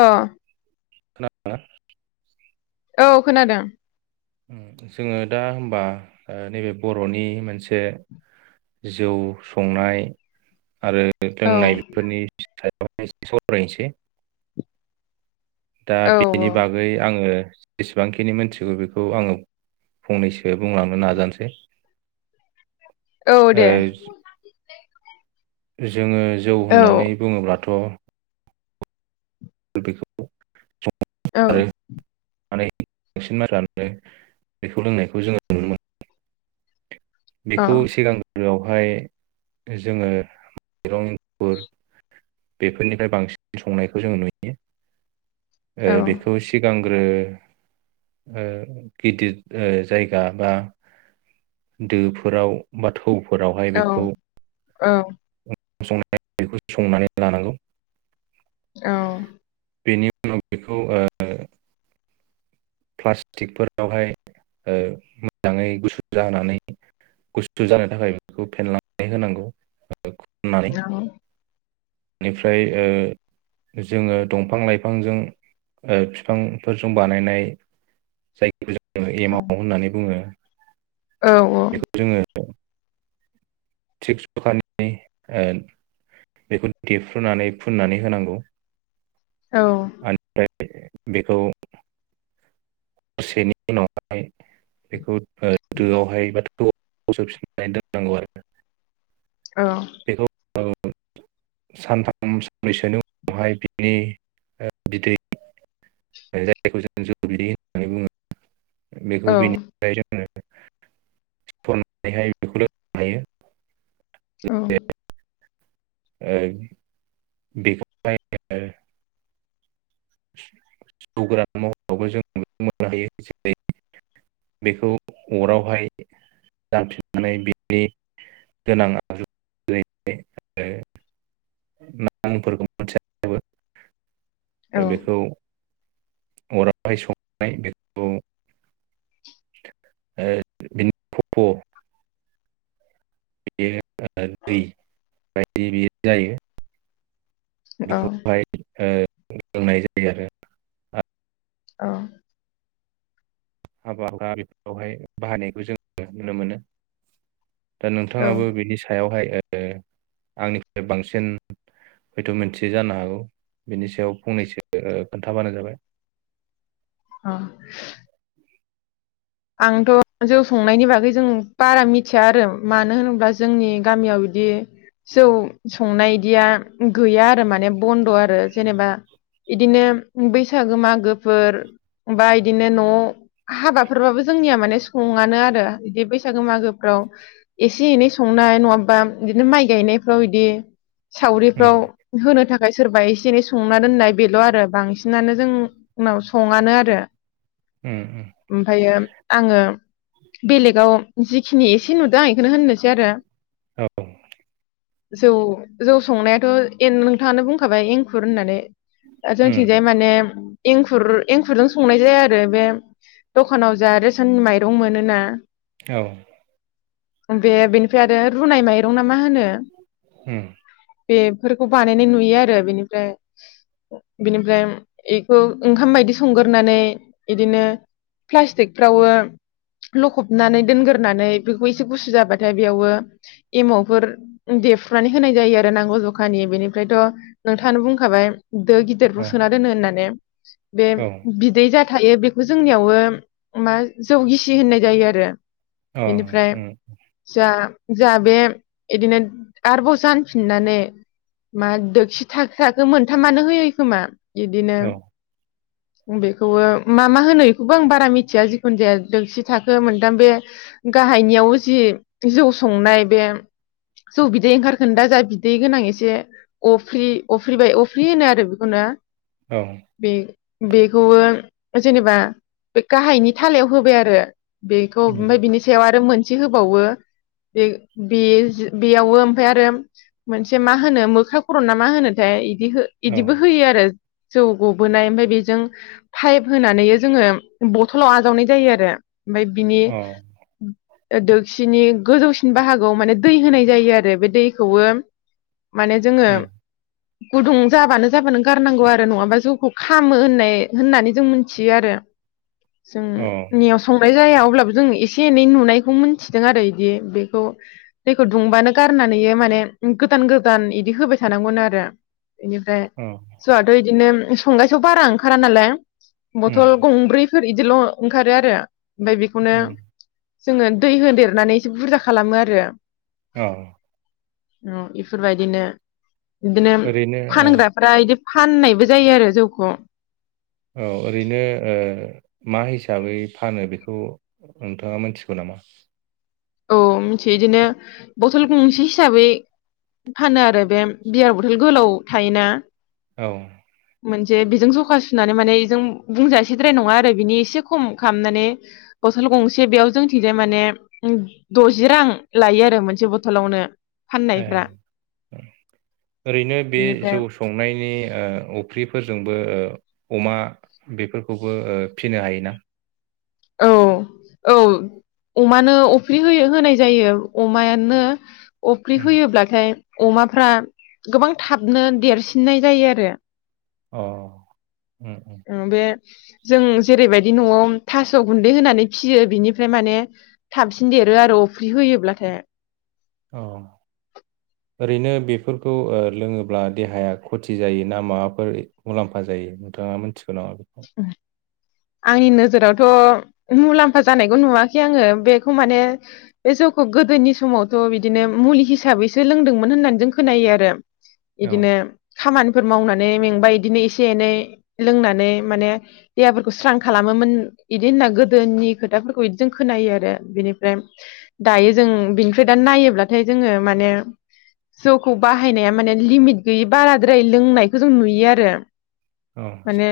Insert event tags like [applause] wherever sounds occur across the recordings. अ खोना दोना? ओव खोनादों उम जोङो दा होमबा नैबे बर'नि मोनसे जौ संनाय, आरो औ लोंनाय बेफोरनि [unintelligible] सावरायनोसै दा औ बेनि बागै आङो, जेसेबांखिनि मिथिगौ बेखौ आङो फंनैसो बुंलांनो नाजानोसै, औ ओ दे [inaudible] [unintelligible] जोङो जौ औ होननानै बुङोब्लाथ' बेखौ औ मानै बांसिन बेखौ लोंनायखौ जोङो नुनो मोन औ बेखौ सिगां बेवहाय जोङो माइरं गुफुर बेफोरनिफ्राय बांसिन संनायखौ जों नुयो, ओ औ बेखौ सिगां ग्रो ओ गिदिर जायगा बा दोफोराव बाथौ फोरावहाय औ बेखौ औ संनाय संनानै लानांगौ, औ बेनि उनाव बेखौ ओ प्लास्टिकफोरावहाय ओ मोजाङै गुसु जाहोनानै गुसु जानो थाखाय बेखौ फेनलानानै होनांगौ खननानै [inaudible] बेनिफ्राय ओ जोङो दंफां लाइफांजों बिफांफोरजों बानायनाय जाय जोङो एम आव होननानै बुङो। औ औ औ थिक जखानि ओ बेखौ देफ्रुनानै फुननानै होनांगौ। औ। बे बेखौ दसेनि उनावहाय बेखौ दोआवहाय बा [unintelligible] दोननांगौ आरो। औ। औ सानथाम सानब्रैसोनि उनावहाय बिनि ओ बिदै ओ जायखौ जों जौ बिदै होनो होननानै बुङो। बेखौ बेनिफ्राय सरनानैहाय बेखौ लोंनो हायो। औ। ओ बेखौ हायो ओ जौगोरान महरावबो जों नुनो मोननो हायो जेरै बेखौ अरावहाय जानफिननानै बिनि गोनां आगजु आरो नामफोरखौ मोनथिबो ओ बेखौ। अरावहाय संनाय बेखौ ओ बिनि खफ' बेयो दै बायदि बेयो जायो। बेखौहाय ओह फोरोंनाय जायो आरो आं अह हाबा हुखा बेफोरावहाय बाहायनायखौ जोङो नुनो मोनो। दा औ औ नोंथाङाबो बिनि सायावहाय ओ ओ आंनिफ्राय बांसिन हयथ' मोनथिया जानो हागौ बिनि सायाव फंनैसो खोन्थाबानो जाबाय अह आंथ' जौ संनायनि बागै जों बारा मिथिया आरो मानो होनोब्ला जोंनि गामियाव बिदि जौ संनाय इदिया गैया आरो माने बन्द' आरो जेनेबा इदिनो बैसागो मागोफोर बा बिदिनो न' हाबा फोरबाबो जोंनिया माने सङानो आरो बिदि बैसागो मागोफ्राव एसे एनै संनाय नङाबा बिदिनो माइ गायनायफ्राव इदि सावरिफ्राव होनो थाखाय सोरबा एसे एनै संना दोननाय बेल आरो बांसिनानो जों उनाव सङानो आरो। उम उम। ओमफायो आङो बेलेगाव जिखिनि एसे नुदों आं बेखौनो होननोसै आरो। औ। जौ जौ संनायाथ' नोंथाङानो बुंखाबाय एंखुर होननानै ओ जोंनिथिंजाय माने एंखुर एंखुरजों संनाय जाया आरो बे दखानाव जा रेसन माइरं मोनोना औ। बे बेनिफ्राय आरो रुनाय माइरं ना मा होनो? उम। बेफोरखौ बानायनाय नुयो आरो बेनिफ्राय बेनिफ्राय बेखौ ओंखाम बायदि संग्रोनानै बिदिनो प्लास्टिकफ्रावो लखबनानै दोनग्रोनानै बेखौ एसे गुसु जाबाथाय बेयावबो एमावफोर देफ्रुनानै होनाय जायो आरो नांगौ जखानि बेनिफ्रायथ नोंथाङानो बुंखाबाय दो गिदिरफोराव औ सोना दोनो होननानै बे उम बिदै जा थायो बेखौ जोंनियावो मा जौ गिसि होननाय जायो आरो। औ बेनिफ्राय उम जा जा बे इदिनो आरबाव जानफिननानै मा दोखि थाखाखो मोनथामानो होयो खोमा? बिदिनो औ बेखौबो मा मा होनो बेखौबो आं बारा बारा मिथिया जिखुनु जाया दोंसि थाखो मोनदाम बे गाहायनियाव जि जौ संनाय बे जौ बिदै ओंखारखोनदा जा बिदै गोनां एसे अफ्रि अफ्रिबाय अफ्रि होनो आरो बेखौनो। बे बेखौबो जेनेबा बे गाहायनि थालायाव होबाय आरो बेखौ उम ओमफाय बिनि सायाव आरो मोन से होबावो बे-बे-बेयावबो ओमफ्राय आरो मोनसे मा होनो मोख्रा खरना मा होनोथाय बिदि हो औ अ बिदिबो होयो आरो। जौ गबोनाय ओमफाय बेजों पाइप होनानै जोङो बथलाव आजावनाय जायो आरो। ओमफाय बिनि दोखसिनि गोजौसिन बाहागोआव माने दै होनाय जायो आरो बे दैखौबो माने जोङो उम गुदुं जाबानो जाबानो गारनांगौ आरो नङाबा जौखौ खामो होननाय होननानै जों मोनथियो आरो। जों औ नियाव संनाय जाया अब्लाबो जों एसे एनै नुनायखौ मोनथिदों आरो इदि बेखौ दैखौ दुंबानो गारनानै माने गोदान गोदान इदि होबाय थानांगौनो आरो। बिनिफ्राय अ जौआथ बिदिनो संगाइसेआव बारा ओंखारा नालाय उम बथल गंब्रैफोर इदिल ओंखारो आरो। ओमफाय बेखौनो उम जोङो दै होदेरनानै एसे बुरजा खालामो आरो। औ औ इफोरबायदिनो इदिनो ओरैनो औ फानग्राफ्रा इदि फाननायबो जायो आरो जौखौ। औ ओरैनो ओ मा हिसाबै फानो बेखौ नोंथाङा मोनथिगौ नामा? औ मिथियो इदिनो बथल गंसे हिसाबै फानो आरो बे बियार बथल गोलाव थायोना। औ मोनसे बेजों सखा सुनानै माने इजों बुंजासिद्राय नङा आरो बिनि एसे खम खालामनानै बथल गंसे बेयाव जोंथिंजाय माने दजि रां लायो आरो मोनसे बथलावनो। ए, फाननायफ्रा ओ ओरैनो बे बिनिफ्राय जौ संनायनि ओ अफ्रिफोरजोंबो ओ अमा बेफोरखौबो ओ फिनो हायोना? औ औ अमानो अफ्रि होयो होनाय जायो अमानो अफ्रि उम होयोब्लाथाय अमाफ्रा गोबां थाबनो देरसिननाय जायो आरो। अ, उम। उम बे जों जेरैबायदि नआव थास' गुन्दै होनानै फियो बिनिफ्राय माने थाबसिन देरो आरो अफ्रि होयोब्लाथाय। औ ओरैनो बेफोरखौ ओ लोङोब्ला देहाया खथि जायो ना माबाफोर मुलाम्फा जायो नोंथाङा मिथि [unintelligible] आंनि नोजोरावथ' मुलाम्फा जानायखौ नुवाखै आङो बेखौ माने बे जौखौ गोदोनि समावथ बिदिनो मुलि हिसाबैसो लोंदोंमोन होननानै जों खोनायो आरो। औ इदिनो खामानि फोर मावनानै मेंबा इदिनो एसे एनै लोंनानै माने देहाफोरखौ स्रां खालामोमोन इदि होनना गोदोनि खोथाफोरखौ इदि जों खोनायो आरो, बेनिफ्राय दायो जों बिनिफ्राय दा नायोब्लाथाय जोङो माने जौखौ बाहायनाया माने लिमिट गैयि बाराद्राय लोंनायखौ जों नुयो आरो। औ माने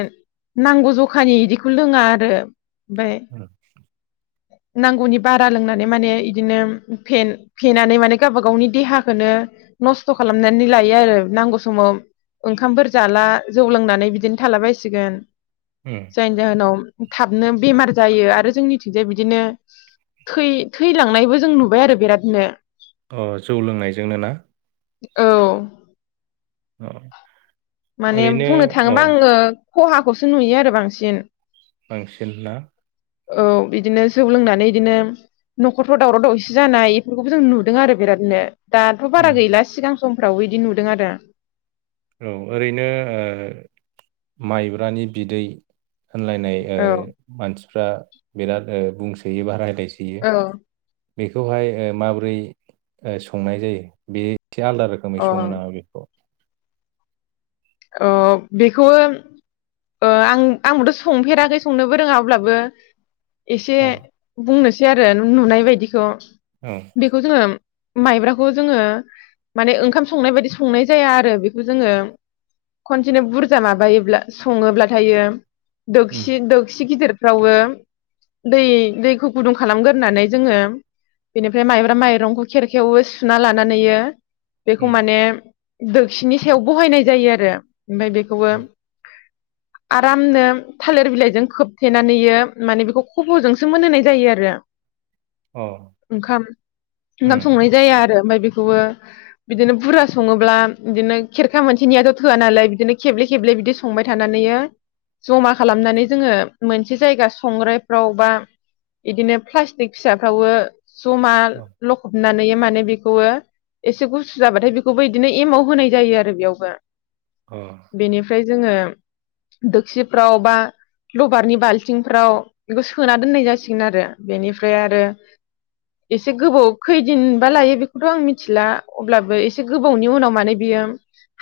नांगौ जखानि इदिखौ लोङा आरो ओमफाय [inaudible] नांगौनि बारा लोंनानै माने इदिनो फेन-फेनानै माने गावबा गावनि देहाखौनो नस्थ' खालामनानै लायो आरो नांगौ समाव ओंखामफोर जाला जौ लोंनानै बिदिनो थालाबायसिगोन। उम जायनि जाहोनाव थाबनो बेमार जायो आरो जोंनिथिंजाय बिदिनो थै-थैलांनायबो जों नुबाय आरो बिरादनो अ जौ लोंनायजोंनो ना? औ अ माने ओरैनो बुंनो औ थाङोबा आङो खहाखौसो नुयो आरो बांसिन बांसिन ना? औ इदिनो जौ लोंनानै इदिनो नखरफ्राव दावराव दावसि जानाय इफोरखौबो जों नुदों आरो बिरादनो। दाथ' उम बारा गैला सिगां समफ्रावबो इदि नुदों आरो। औ ओरैनो ओ माइब्रानि बिदै होनलायनाय ओ औ मानसिफ्रा बिराद ओ बुंसोयो बा रायलाय औ बेखौहाय ओ माबोरै ओ संनाय जायो बि से आलदा औ रोखोमै अ सङो नामा बेखौ? अ बेखौ ओ ओ आं आंबोथ' संफेराखै संनोबो रोङा अब्लाबो एसे औ बुंनोस सै आरो नुनाय बायदिखौ। औ बेखौ जोङो माइब्राखौ जोङो माने ओंखाम संनाय बायदि संनाय जाया आरो बेखौ जोङो खनसेनो बुरजा माबायोब्ला सङोब्लाथाययो उम दोगसि दोगसि गिदिर फ्रावबो दै-दैखौ गुदुं खालामगोरनानै जोङो बेनिफ्राय माइब्रा माइरंखौ खेरखायाव सुना लानानैयो बेखौ उम माने दोक्सिनि सायाव बहायनाय जायो आ रो ओमफ्राय बेखौबो आरामनो थालिर बिलाइजों खोबथेनानैयो माने बेखौ खबजोंसो मोनहोनाय जायो आरो। अ ओंखाम ओंखाम संनाय उम जाया आरो ओमफ्राय बे खौबो बिदिनो बुरजा सङोब्ला बिदिनो खेरखा मोनसेनियाथ' थोआ नालाय बिदिनो खेबले खेबले बिदि संबाय थानानैयो जमा खालामनानै जोङो मोनसे जायगा संग्रायफ्राव बा इदिनो प्लास्टिक फिसाफ्रावबो जमा लखबनानैयो माने बेखौयो एसे गुसु जाबाथाय बेखौबो इदिनो एमाव होनाय जायो आरो बेयावबो। अ बेनिफ्राय जोङो दोक्सिफ्राव बा लबारनि बाल्थिंफ्राव बेखौ सोना दोननाय जासिगोन आरो बेनिफ्राय आरो एसे गोबाव खैदिनबा लायो बेखौथ' आं मिथिला अब्लाबो एसे गोबावनि उनाव माने बियो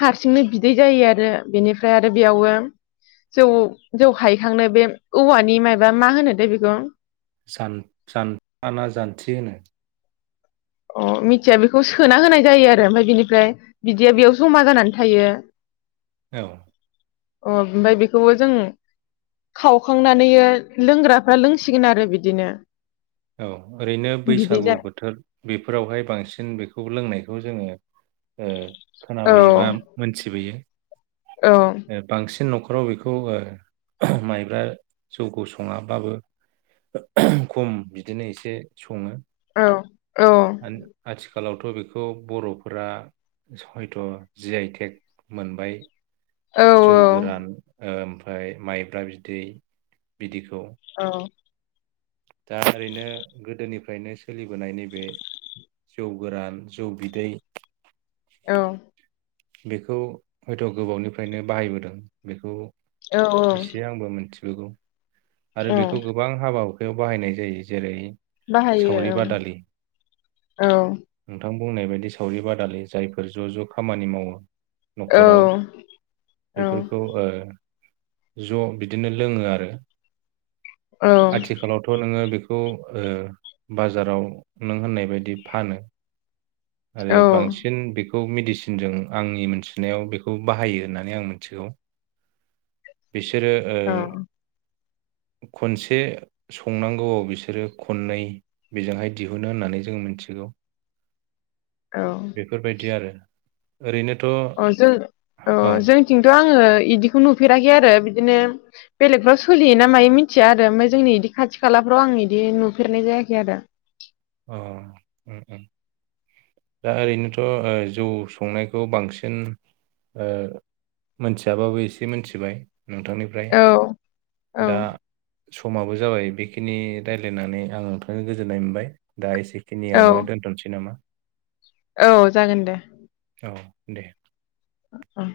हारसिंनो बि दै जायो आरो बेनिफ्राय आरो बेयावबो जौ जौ हायखांनो बे औवानि माबा मा होनोथाय बेखौ जान-जानथाना जानथि होनो? अ मिथिया बेखौ सोना होनाय जायो आरो ओमफ्राय बिनिफ्राय बिदैया बेयाव जमा जानानै थायो। औ अ ओमफ्राय बेखौबो जों खावखांनानैयो लोंग्राफ्रा लोंसिगोन आरो बिदिनो। औ ओरैनो बिदै बैसागु जा बोथोर। बेफोरावहाय बांसिन बेखौ लोंनायखौ जोङो ओ औ खोनाबोयोबा मोनथिबोयो। औ ओ बांसिन नख' राव बेखौ ओ माइब्रा जौखौ सङाबाबो खम बिदिनो एसे सङो। औ औ आन-आथि खालावथ' बेखौ बर'फोरा हयथ जि आइ टेक मोनबाय। औ जौ गोरान ओम फ्राय माइब्रा बिदै बिदै औ दा ओरैनो गोदोनिफ्रायनो सोलिबोनाय नैबे जौ गोरान, जौ बिदै औ बेखौ हयथ गोबावनिफ्रायनो बाहायबोदों बेखौ औ एसे आंबो मोनथि बोगौ। आरो औ बेखौ गोबां हाबाया बेयाव बाहायनाय जायो जेरै बाहायो सावरि औ। बादालि औ नोंथां बुंनाय बायदि सावरि बादालि जायफोर ज ज खामानि मावो। नखराव औ बेफोरखौ औ ओ ज‌' बिदिनो लोङो आरो आथिखालावथ' नोङो बे खौ ओ बाजाराव नों होननाय बायदि फानो। आरो औ बांसिन बे खौ मेडिसिनजों आंनि मिथिनायाव बेखौ बाहायो होननानै आं मिथिगौ। बिसोरो ओ औ खनसे संनांगौआव बिसोरो खननै बेजोंहाय दिहुनो होननानै जों मोनथिगौ। औ बेफोरबायदि आरो ओरैनो अ जों अ जोंथिंथ आं ङो इदिखौ नुफेराखै आरो बिदिनो बेलेगफ्राव सोलियोना मायो मिन्थिया आरो ओमफाय जोंनि बिदि खाथि खालाफ्राव आं बिदि नुफेरनाय जायाखै आरो। अ उम उम दा ओरैनोथ ओ जौ संनायखौ बांसिन ओ मोनथियाबाबो एसे मोनथिबाय। नोंथांनिफ्राय औ औ दा समाबो जाबाय बेखिनि रायलायनानै आं नोंथां गोजोननाय मोनबाय। दा इसि खिनियावनो औ दोनथसै नामा? औ जागोन दे। औ दे। औ